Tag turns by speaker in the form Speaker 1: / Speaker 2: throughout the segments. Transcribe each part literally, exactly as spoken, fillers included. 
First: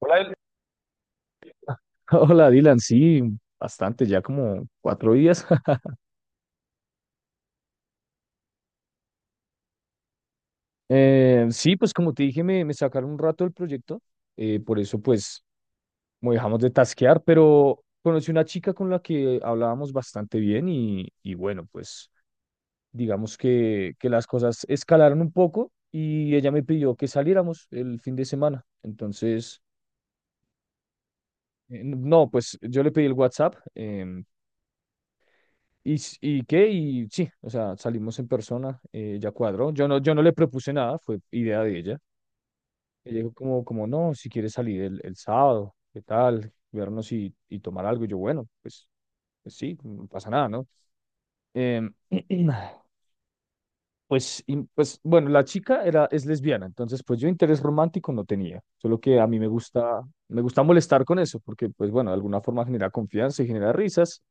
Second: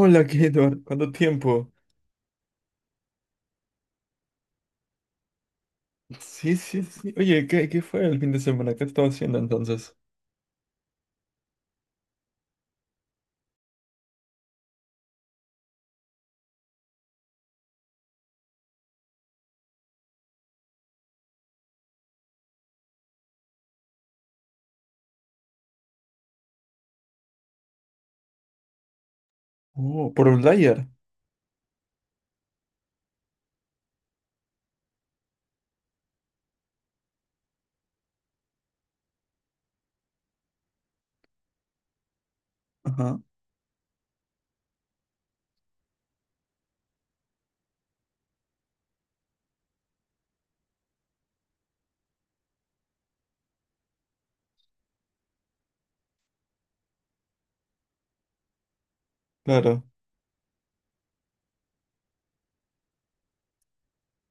Speaker 1: Hola, El-
Speaker 2: ¿qué, Eduard? ¿Cuánto tiempo?
Speaker 1: Hola, Dylan, sí, bastante, ya como cuatro días.
Speaker 2: Sí, sí, sí. Oye, ¿qué, qué fue el fin de semana? ¿Qué estaba haciendo entonces?
Speaker 1: Eh, sí, pues como te dije, me, me sacaron un rato del proyecto, eh, por eso pues como dejamos de tasquear, pero conocí una chica con la que hablábamos bastante bien y, y bueno, pues digamos que, que las cosas escalaron un poco y ella me pidió que saliéramos el fin de semana. Entonces,
Speaker 2: Oh, por Outlier.
Speaker 1: eh, no, pues yo le pedí el WhatsApp. em, ¿Y, s- y qué? Y sí, o sea, salimos en persona, eh, ya cuadró. Yo no, yo no le propuse nada, fue idea de ella. Ella
Speaker 2: Ajá,
Speaker 1: dijo como, como no, si quieres salir el, el sábado, ¿qué tal? Vernos y, y tomar algo. Y yo, bueno, pues, pues sí, no pasa nada, ¿no? Em, pues, y, pues, bueno, la chica era, es lesbiana, entonces pues yo interés romántico no tenía. Solo que a mí me
Speaker 2: claro.
Speaker 1: gusta, me gusta molestar con eso, porque pues bueno, de alguna forma genera confianza y genera risas.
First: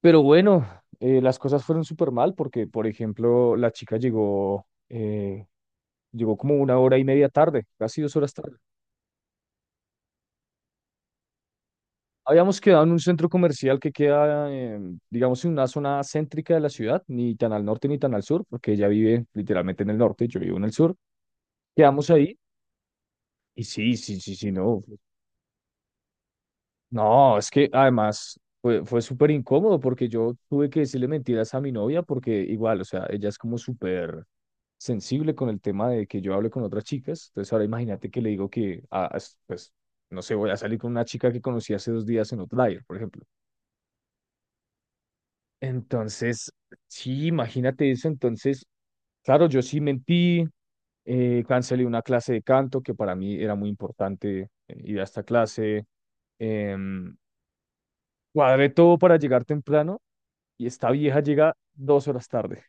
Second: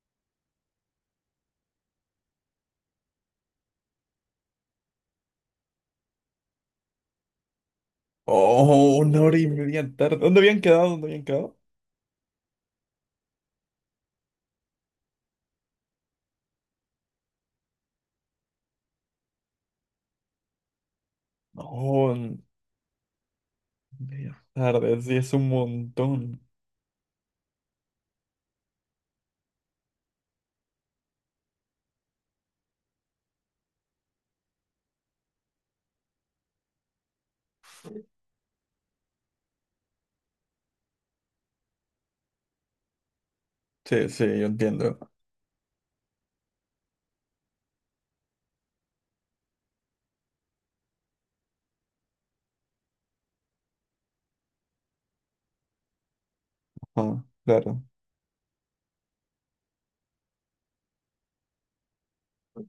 Speaker 1: Pero bueno, eh, las cosas fueron súper mal porque, por ejemplo, la chica llegó, eh, llegó como una hora y media tarde, casi dos horas tarde.
Speaker 2: Oh, una hora y media tarde. ¿Dónde habían quedado? ¿Dónde habían quedado?
Speaker 1: Habíamos quedado en un centro comercial que queda, eh, digamos, en una zona céntrica de la ciudad, ni tan al norte ni tan al sur, porque ella vive literalmente en el norte, yo vivo en el sur. Quedamos
Speaker 2: Oh,
Speaker 1: ahí
Speaker 2: en-
Speaker 1: y sí, sí, sí,
Speaker 2: Media
Speaker 1: sí, no.
Speaker 2: tarde, sí, es un montón.
Speaker 1: No, es que además fue, fue súper incómodo porque yo tuve que decirle mentiras a mi novia porque igual, o sea, ella es como súper sensible con el tema de que yo hable con otras chicas. Entonces ahora imagínate que le digo que, ah, es- pues, no sé, voy a salir con una chica que conocí hace dos días en Outlier, por ejemplo.
Speaker 2: Sí, sí, yo entiendo.
Speaker 1: Entonces, sí, imagínate eso. Entonces, claro, yo sí mentí, eh, cancelé una clase de canto que para mí era muy importante eh, ir a esta clase. em,
Speaker 2: Ajá, claro.
Speaker 1: Cuadré todo para llegar temprano y esta vieja llega dos horas tarde.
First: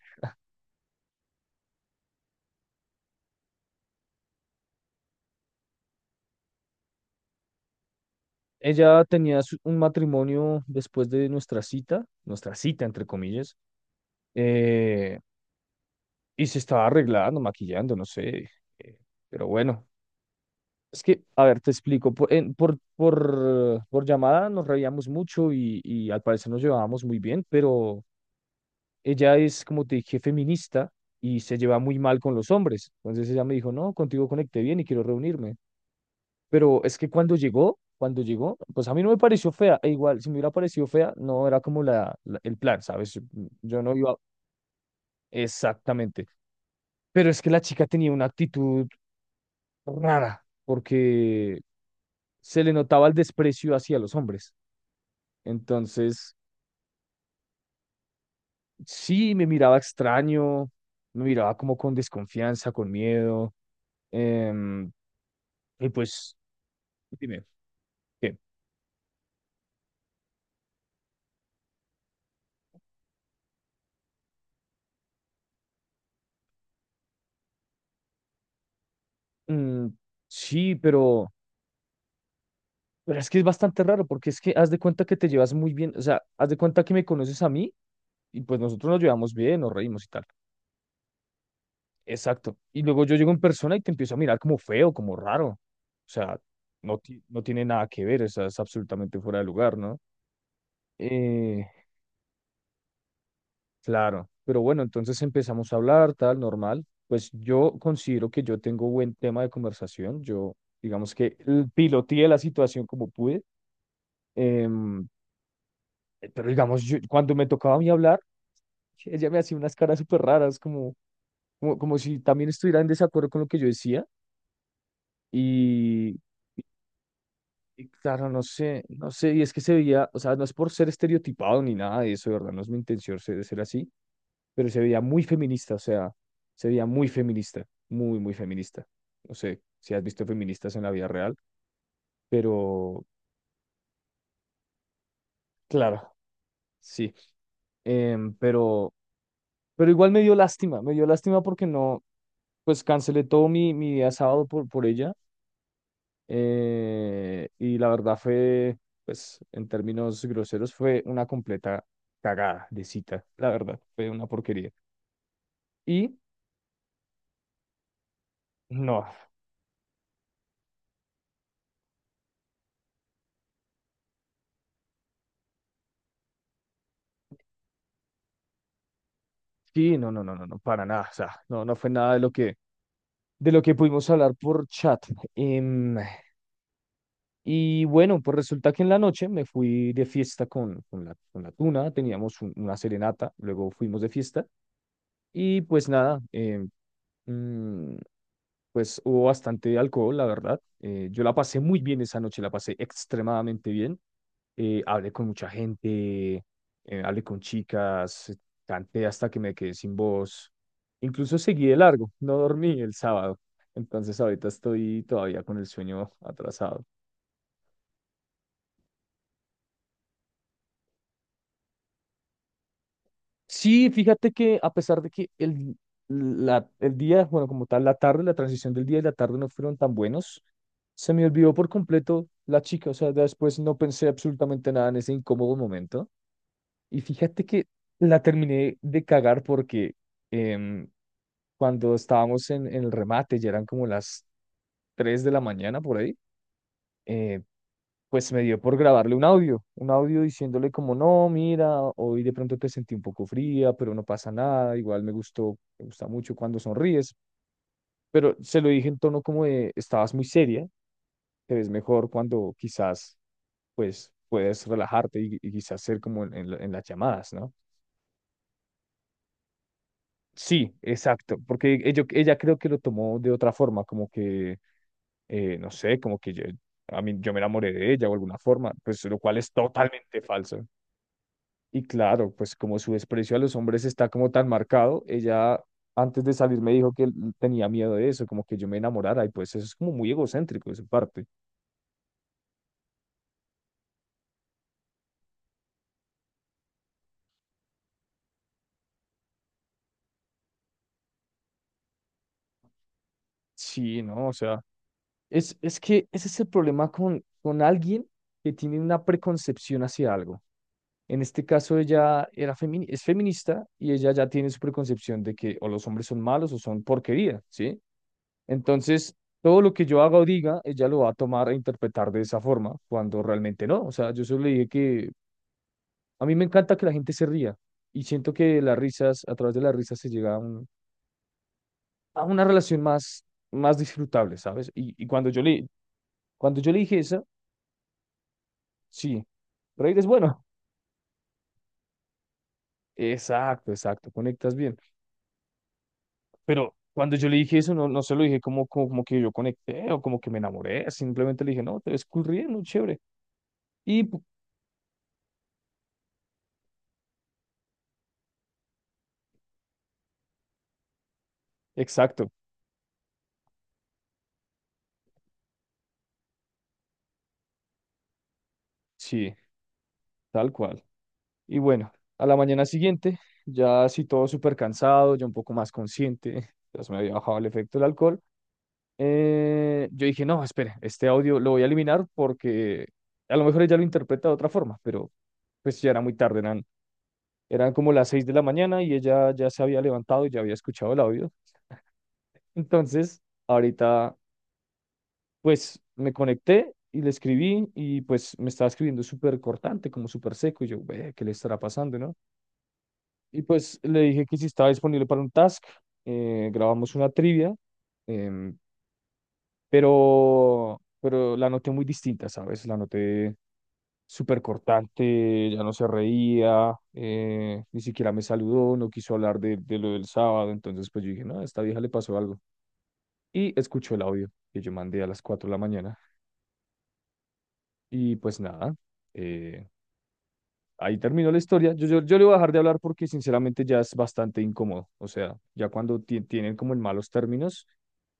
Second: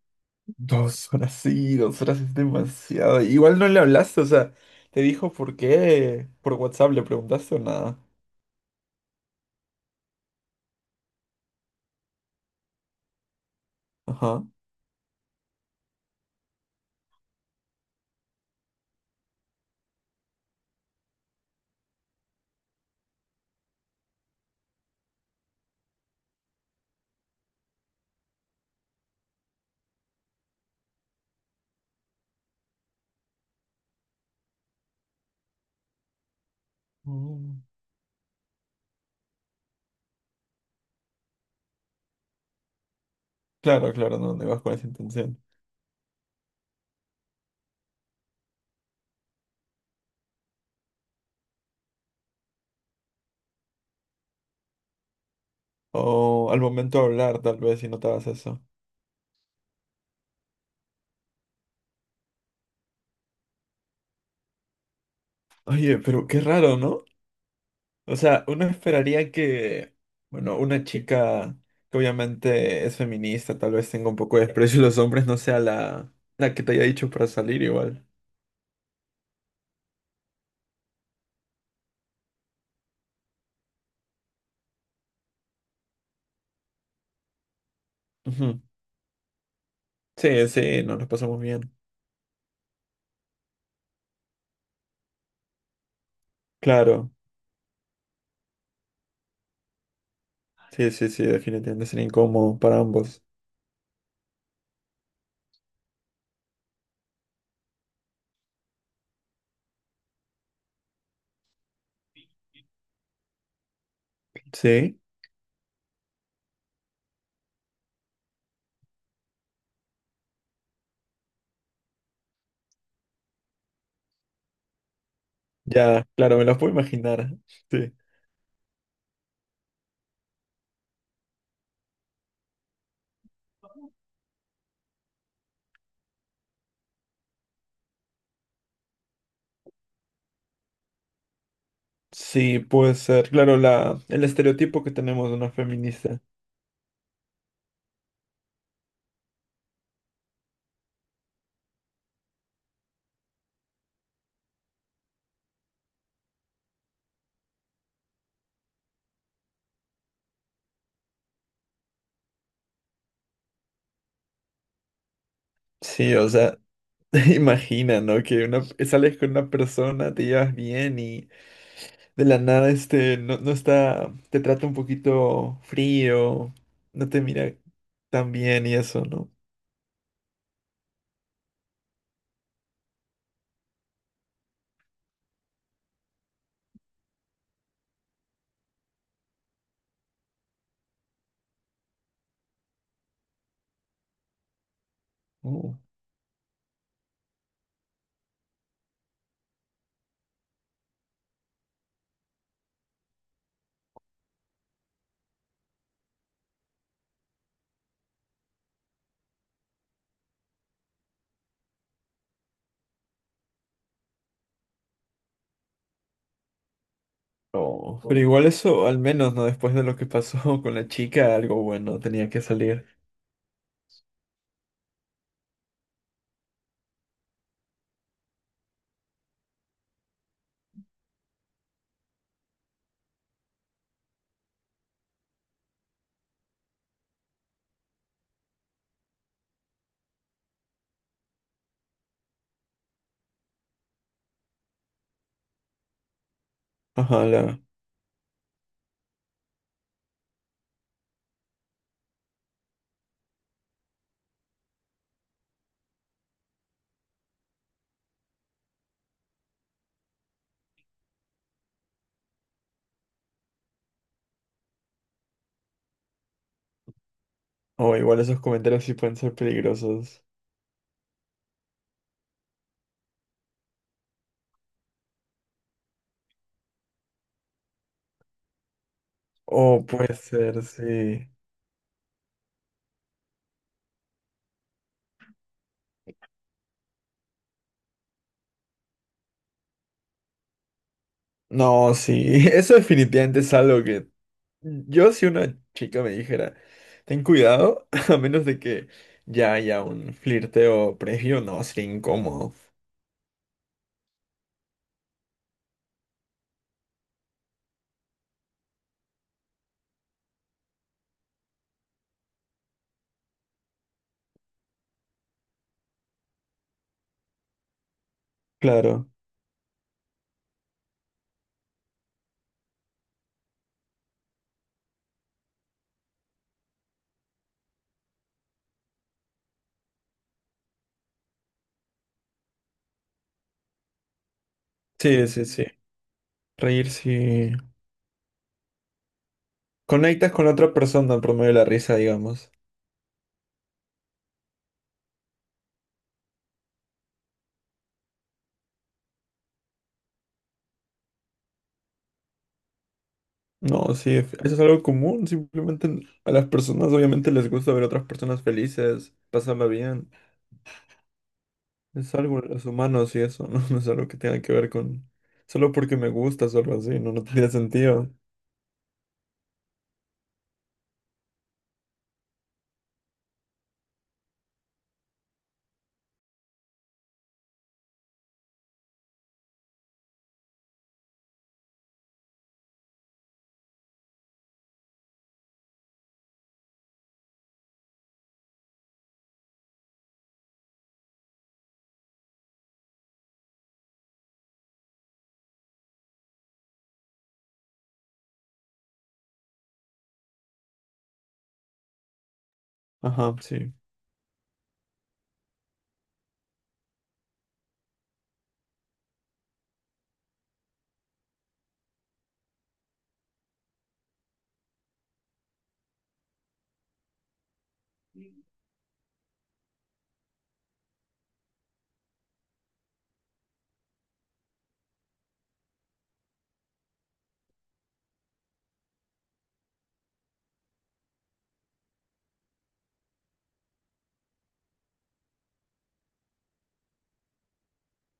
Speaker 2: Dos horas, sí, dos horas es demasiado. Igual no le hablaste, o sea, te dijo por qué. Por WhatsApp le preguntaste o nada.
Speaker 1: Ella tenía su- un matrimonio después de nuestra cita, nuestra cita entre comillas,
Speaker 2: Ajá.
Speaker 1: eh, y se estaba arreglando, maquillando, no sé, eh, pero bueno. Es que, a ver, te explico, por, en- por, por, por llamada nos reíamos mucho y, y al parecer nos llevábamos muy bien, pero ella es, como te dije, feminista y se lleva muy mal con los hombres. Entonces ella me dijo, no, contigo conecté bien y quiero reunirme. Pero es que cuando
Speaker 2: Mm.
Speaker 1: llegó, cuando llegó, pues a mí no me pareció fea. E igual, si me hubiera parecido fea, no era como la, la- el plan, ¿sabes? Yo
Speaker 2: Claro,
Speaker 1: no iba
Speaker 2: claro, no, no ibas con esa intención.
Speaker 1: exactamente. Pero es que la chica tenía una actitud rara, porque se le notaba el desprecio hacia los hombres. Entonces,
Speaker 2: O al momento de hablar, tal vez, si notabas eso.
Speaker 1: sí, me miraba extraño, me miraba como con desconfianza, con miedo. em, y
Speaker 2: Oye, pero
Speaker 1: pues,
Speaker 2: qué raro, ¿no?
Speaker 1: dime,
Speaker 2: O
Speaker 1: ¿qué?
Speaker 2: sea, uno esperaría que, bueno, una chica que obviamente es feminista, tal vez tenga un poco de desprecio a los hombres, no sea la, la que te haya dicho para salir igual.
Speaker 1: Mm, sí, pero... Pero es que es bastante raro porque es que haz de cuenta que te llevas muy bien, o sea, haz de cuenta que me conoces a mí y pues
Speaker 2: Ujú.
Speaker 1: nosotros nos llevamos bien, nos reímos y tal.
Speaker 2: Sí, sí, nos lo pasamos bien.
Speaker 1: Exacto. Y luego yo llego en persona y te empiezo a mirar como feo, como raro. O sea, no,
Speaker 2: Claro,
Speaker 1: ti- no tiene nada que ver, o sea, es absolutamente fuera de lugar, ¿no?
Speaker 2: sí, sí, sí,
Speaker 1: Eh,
Speaker 2: definitivamente sería incómodo para ambos.
Speaker 1: claro, pero bueno, entonces empezamos a hablar, tal, normal. Pues yo considero que yo tengo buen tema de conversación. Yo, digamos que eh, piloteé la situación como pude.
Speaker 2: Sí,
Speaker 1: em, eh, pero digamos, yo- cuando me tocaba a mí hablar, ella me hacía unas caras súper raras, como, como, como, si también estuviera en desacuerdo con lo que yo decía.
Speaker 2: ya,
Speaker 1: Y,
Speaker 2: claro, me lo puedo imaginar.
Speaker 1: y
Speaker 2: Sí.
Speaker 1: claro, no sé, no sé, y es que se veía, o sea, no es por ser estereotipado ni nada de eso, de verdad, no es mi intención ser, ser así, pero se veía muy feminista, o sea, se veía muy feminista, muy, muy feminista. No sé si has visto feministas en la vida real,
Speaker 2: Sí, puede
Speaker 1: pero
Speaker 2: ser, claro, la, el estereotipo que tenemos de una
Speaker 1: claro,
Speaker 2: feminista.
Speaker 1: sí. Em, pero, pero igual me dio lástima, me dio lástima porque no, pues cancelé todo mi, mi día sábado por, por ella. Eh, y la verdad fue, pues en términos groseros, fue una completa cagada de cita, la verdad, fue una porquería.
Speaker 2: Sí,
Speaker 1: Y
Speaker 2: o sea. Imagina, ¿no? Que una,
Speaker 1: no,
Speaker 2: sales con una persona, te llevas bien y de la nada este no, no está, te trata un poquito frío, no te mira tan bien y eso, ¿no?
Speaker 1: sí, no, no, no, no, no, para nada, o sea, no, no fue nada de lo que, de lo que, pudimos hablar por chat. Em, y bueno, pues resulta que en la noche me fui de fiesta con, con la, con la tuna, teníamos un- una serenata, luego fuimos de fiesta y
Speaker 2: Oh.
Speaker 1: pues nada, em, mm, pues hubo bastante alcohol, la verdad. Eh, yo la pasé muy bien esa noche, la pasé extremadamente bien. Eh, hablé con mucha gente, eh, hablé con chicas, eh, canté hasta que me quedé sin voz. Incluso seguí de largo, no dormí el sábado. Entonces ahorita estoy todavía con el sueño atrasado.
Speaker 2: Oh, pero igual eso, al menos, ¿no? Después de lo que pasó con la chica, algo bueno tenía que salir.
Speaker 1: Sí, fíjate que a pesar de que el, la- el día, bueno, como tal, la tarde, la transición del día y la tarde no fueron tan buenos, se me olvidó por completo la chica, o sea, después no pensé absolutamente nada en ese incómodo momento. Y fíjate que la terminé de cagar porque em, cuando estábamos en, en el remate, ya eran como las tres de la mañana por ahí, eh,
Speaker 2: Ojalá.
Speaker 1: pues me dio por grabarle un audio, un audio diciéndole como, no, mira, hoy de pronto te sentí un poco fría, pero no pasa nada, igual me gustó, me gusta mucho cuando sonríes, pero se lo dije en tono como de, estabas muy seria, te ves mejor cuando quizás, pues, puedes relajarte y, y quizás ser como en, en la- en las llamadas, ¿no?
Speaker 2: O igual esos comentarios sí pueden ser peligrosos.
Speaker 1: Sí, exacto, porque ello- ella creo que lo tomó de otra forma, como que, eh, no sé, como que yo, a mí, yo me enamoré de ella o alguna forma, pues lo cual es
Speaker 2: O puede
Speaker 1: totalmente falso.
Speaker 2: ser, sí.
Speaker 1: Y claro, pues como su desprecio a los hombres está como tan marcado, ella antes de salir me dijo que l- tenía miedo de eso, como que yo me enamorara, y pues eso es como muy egocéntrico de su parte.
Speaker 2: No, sí. Eso definitivamente es algo que yo, si una chica me dijera ten cuidado, a menos de que ya haya un flirteo previo, no, sería incómodo.
Speaker 1: Sí, ¿no? O sea, es, es, que ese es el problema con, con alguien que tiene una preconcepción hacia algo. En este caso ella era femi- es feminista y ella ya tiene su preconcepción de que o los hombres son malos o son porquería, ¿sí?
Speaker 2: Claro.
Speaker 1: Entonces, todo lo que yo haga o diga, ella lo va a tomar e interpretar de esa forma, cuando realmente no. O sea, yo solo le dije que a mí me encanta que la gente se ría y siento que las risas, a través de las risas se llega a, un- a una relación más, más, disfrutable, ¿sabes? Y, y
Speaker 2: Sí,
Speaker 1: cuando yo
Speaker 2: sí, sí.
Speaker 1: le, cuando yo le
Speaker 2: Reír,
Speaker 1: dije eso,
Speaker 2: si
Speaker 1: sí, reír es
Speaker 2: conectas
Speaker 1: bueno.
Speaker 2: con la otra persona, promueve la risa, digamos.
Speaker 1: Exacto, exacto, conectas bien. Pero cuando yo le dije eso, no, no se lo dije como, como, como que yo conecté o como que me enamoré, simplemente le dije, no, te ves cool riendo, chévere.
Speaker 2: No,
Speaker 1: Y
Speaker 2: sí,
Speaker 1: pu-
Speaker 2: es- eso es algo común. Simplemente n- a las personas obviamente les gusta ver a otras personas felices, pasarla bien. Es
Speaker 1: exacto,
Speaker 2: algo de los humanos y eso, ¿no? No es algo que tenga que ver con... Solo porque me gusta, solo así, no, no tendría sentido.
Speaker 1: sí, tal cual. Y bueno, a la mañana siguiente, ya así todo súper cansado, ya un poco más consciente, ya se me había bajado el efecto del alcohol, eh, yo dije, no, espere, este audio lo voy a eliminar porque a lo mejor ella lo interpreta de otra forma, pero pues ya era muy tarde, eran, eran como las seis de la mañana y ella ya se había levantado y ya había escuchado el audio. Entonces, ahorita pues me conecté y le escribí y pues me estaba escribiendo súper cortante, como súper seco y yo, ve, ¿qué le estará pasando, no?
Speaker 2: Ajá,
Speaker 1: Y
Speaker 2: sí.
Speaker 1: pues le dije que si estaba disponible para un task, eh, grabamos una trivia, em, pero, pero la noté muy distinta, ¿sabes? La noté súper cortante, ya no se reía, eh, ni siquiera me saludó, no quiso hablar de, de, lo del sábado, entonces pues yo dije, no, a esta vieja le pasó algo. Y escuchó el audio que yo mandé a las cuatro de la mañana y pues nada, eh, ahí terminó la historia. Yo, yo, yo le voy a dejar de hablar porque sinceramente ya es bastante incómodo. O sea, ya cuando ti- tienen como en malos términos,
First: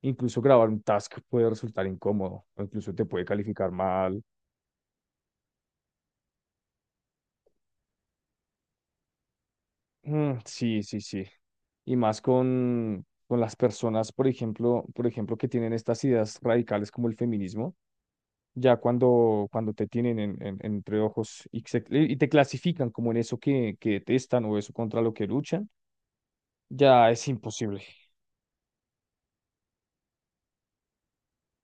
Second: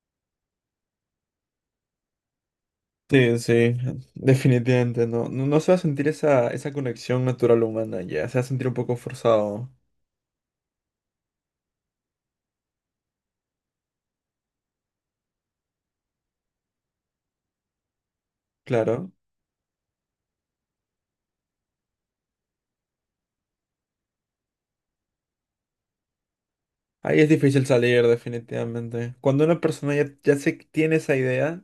Speaker 1: incluso grabar un task puede resultar incómodo o incluso te puede
Speaker 2: Sí,
Speaker 1: calificar
Speaker 2: sí,
Speaker 1: mal.
Speaker 2: definitivamente, no. No, no se va a sentir esa, esa conexión natural humana ya, se va a sentir un poco forzado,
Speaker 1: Mm, sí, sí, sí. Y más con, con, las personas, por ejemplo, por ejemplo, que tienen estas ideas radicales como el feminismo, ya
Speaker 2: claro.
Speaker 1: cuando, cuando, te tienen en, en- entre ojos y, se- y te clasifican como en eso que, que detestan o eso contra lo que luchan, ya
Speaker 2: Ahí
Speaker 1: es
Speaker 2: es difícil
Speaker 1: imposible.
Speaker 2: salir, definitivamente. Cuando una persona ya, ya se tiene esa idea.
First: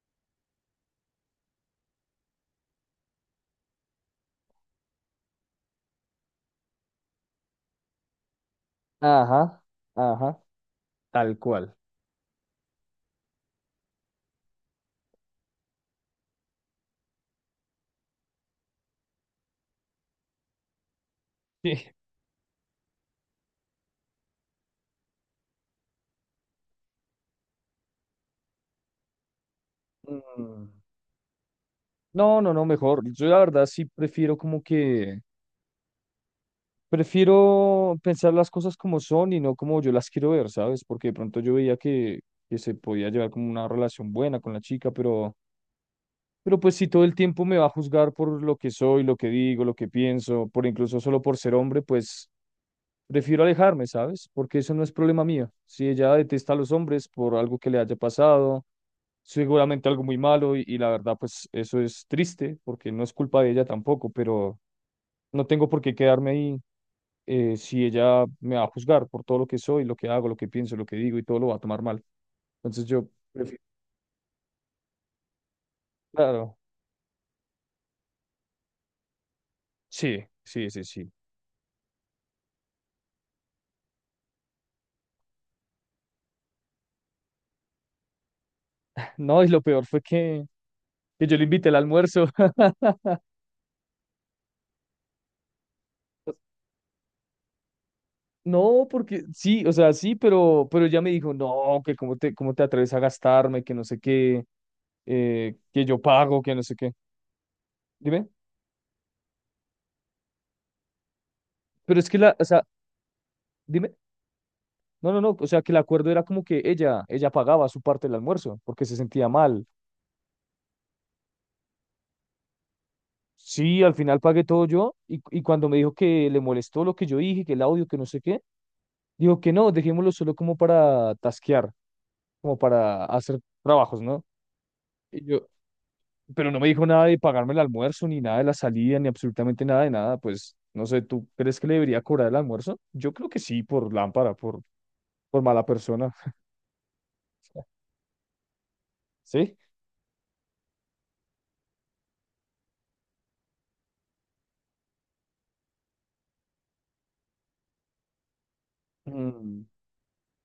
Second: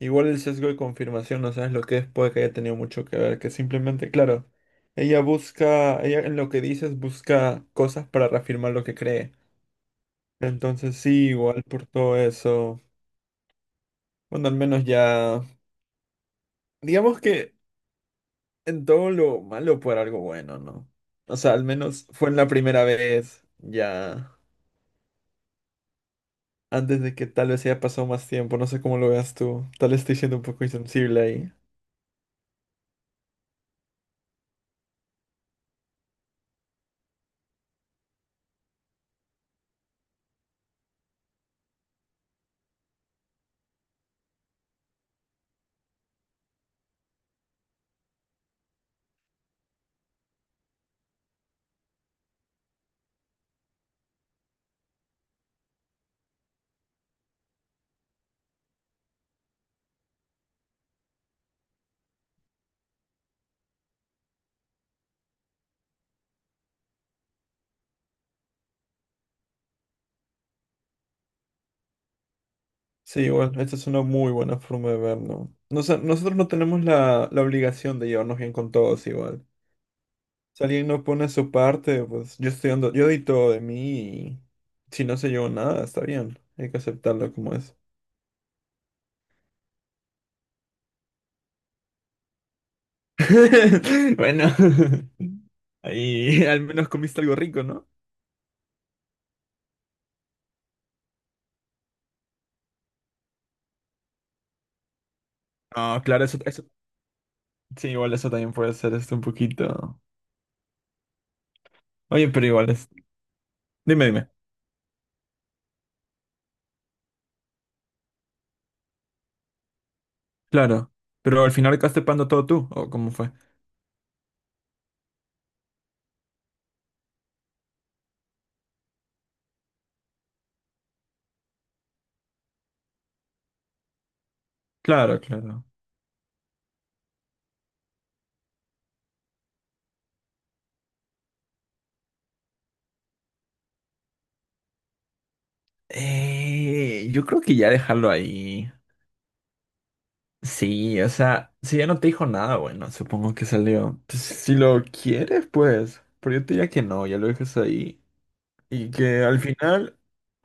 Speaker 2: Igual el sesgo de confirmación, no sabes lo que es, puede que haya tenido mucho que ver, que simplemente, claro, ella busca, ella en lo que dices busca cosas para reafirmar lo que cree.
Speaker 1: Ajá, ajá,
Speaker 2: Entonces sí,
Speaker 1: tal
Speaker 2: igual
Speaker 1: cual.
Speaker 2: por todo eso, bueno, al menos ya, digamos que en todo lo malo por algo bueno, ¿no? O sea, al menos fue en la primera vez, ya, antes de que tal vez haya pasado más tiempo, no sé cómo lo veas tú, tal vez
Speaker 1: Sí.
Speaker 2: estoy siendo un poco
Speaker 1: Mm,
Speaker 2: insensible ahí.
Speaker 1: no, no, no, mejor. Yo la verdad sí prefiero como que, prefiero pensar las cosas como son y no como yo las quiero ver, ¿sabes? Porque de pronto yo veía que, que se podía llevar como una relación buena con la chica, pero... Pero pues si todo el tiempo me va a juzgar por lo que soy, lo que digo, lo que pienso, por incluso solo por ser hombre, pues prefiero alejarme, ¿sabes? Porque eso no es problema mío. Si ella detesta a los hombres por algo que le haya pasado, seguramente algo muy malo y, y la verdad pues eso es triste porque no es culpa de ella tampoco, pero no tengo por qué quedarme ahí eh, si ella me va a juzgar por todo lo que soy, lo que hago, lo que pienso, lo que digo y todo lo va a tomar mal. Entonces yo
Speaker 2: Sí, bueno,
Speaker 1: prefiero,
Speaker 2: esta es una muy buena forma de verlo. No sé, nosotros no
Speaker 1: claro,
Speaker 2: tenemos la, la obligación de llevarnos bien con todos igual.
Speaker 1: sí,
Speaker 2: Si
Speaker 1: sí, sí,
Speaker 2: alguien no
Speaker 1: sí.
Speaker 2: pone su parte, pues yo estoy dando, yo di todo de mí y si no se llevó nada, está bien. Hay que aceptarlo como es.
Speaker 1: No, y lo peor fue que, que, yo le invité al almuerzo.
Speaker 2: Bueno, ahí al menos comiste algo rico, ¿no?
Speaker 1: No, porque sí, o sea, sí, pero, pero ella me dijo, no, que cómo te, cómo te atreves a gastarme, que no sé qué, eh, que yo
Speaker 2: Ah, claro, eso,
Speaker 1: pago, que no
Speaker 2: eso,
Speaker 1: sé qué.
Speaker 2: sí, igual
Speaker 1: Dime,
Speaker 2: eso también puede ser esto un poquito.
Speaker 1: pero es que
Speaker 2: Oye,
Speaker 1: la, o
Speaker 2: pero
Speaker 1: sea,
Speaker 2: igual es.
Speaker 1: dime,
Speaker 2: Dime, dime.
Speaker 1: no, no, no, o sea, que el acuerdo era como que ella, ella pagaba su parte del almuerzo, porque se sentía mal.
Speaker 2: Claro. Pero al final acabaste pagando todo tú, ¿o cómo fue?
Speaker 1: Sí, al final pagué todo yo, y, y cuando me dijo que le molestó lo que yo dije, que el audio, que no sé qué, dijo que no, dejémoslo solo como para tasquear, como para hacer trabajos, ¿no?
Speaker 2: Claro,
Speaker 1: Y yo,
Speaker 2: claro.
Speaker 1: pero no me dijo nada de pagarme el almuerzo, ni nada de la salida, ni absolutamente nada de nada. Pues no sé, ¿tú crees que le debería cobrar el almuerzo? Yo creo que sí, por lámpara, por, por mala persona.
Speaker 2: Eh, yo creo que ya dejarlo ahí.
Speaker 1: ¿Sí?
Speaker 2: Sí, o sea, si ya no te dijo nada, bueno, supongo que salió. Pues, si lo quieres, pues. Pero yo te diría que no, ya lo dejas ahí. Y que al
Speaker 1: Mm,
Speaker 2: final,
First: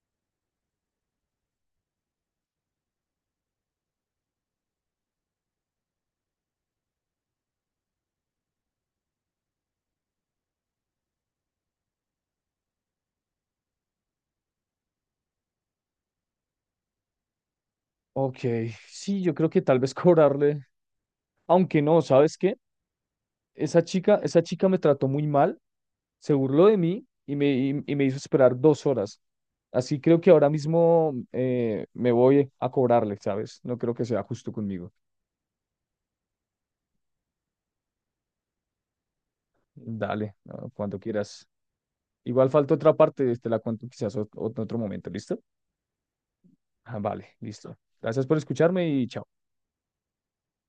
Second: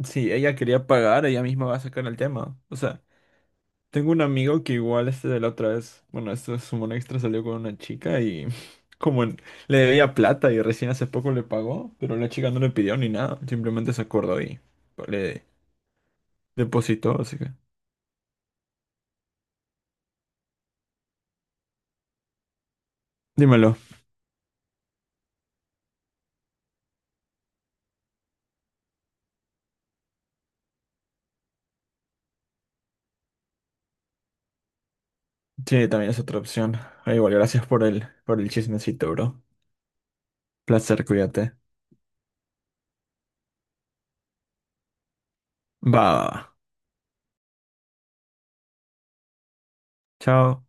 Speaker 2: si ella quería pagar, ella misma va a sacar el tema. O sea, tengo un amigo que igual este de la otra vez, bueno, esto es un extra, salió con una chica y como en- le debía plata y recién hace poco le pagó, pero la chica no le pidió ni nada, simplemente se acordó y le depositó, así que...
Speaker 1: ok, sí, yo creo que tal vez cobrarle. Aunque no, ¿sabes qué?
Speaker 2: Dímelo.
Speaker 1: Esa chica, esa chica me trató muy mal, se burló de mí y me, y, y me hizo esperar dos horas. Así creo que ahora mismo eh, me voy a cobrarle, ¿sabes? No creo que sea justo conmigo.
Speaker 2: Sí, también es otra opción. Ah, igual, gracias por el, por el chismecito, bro.
Speaker 1: Dale, no, cuando
Speaker 2: Placer,
Speaker 1: quieras.
Speaker 2: cuídate.
Speaker 1: Igual falta otra parte, este la cuento quizás ot- ot- en otro momento, ¿listo?
Speaker 2: Va. Va, va.
Speaker 1: Ah, vale, listo. Gracias por escucharme y chao.
Speaker 2: Chao.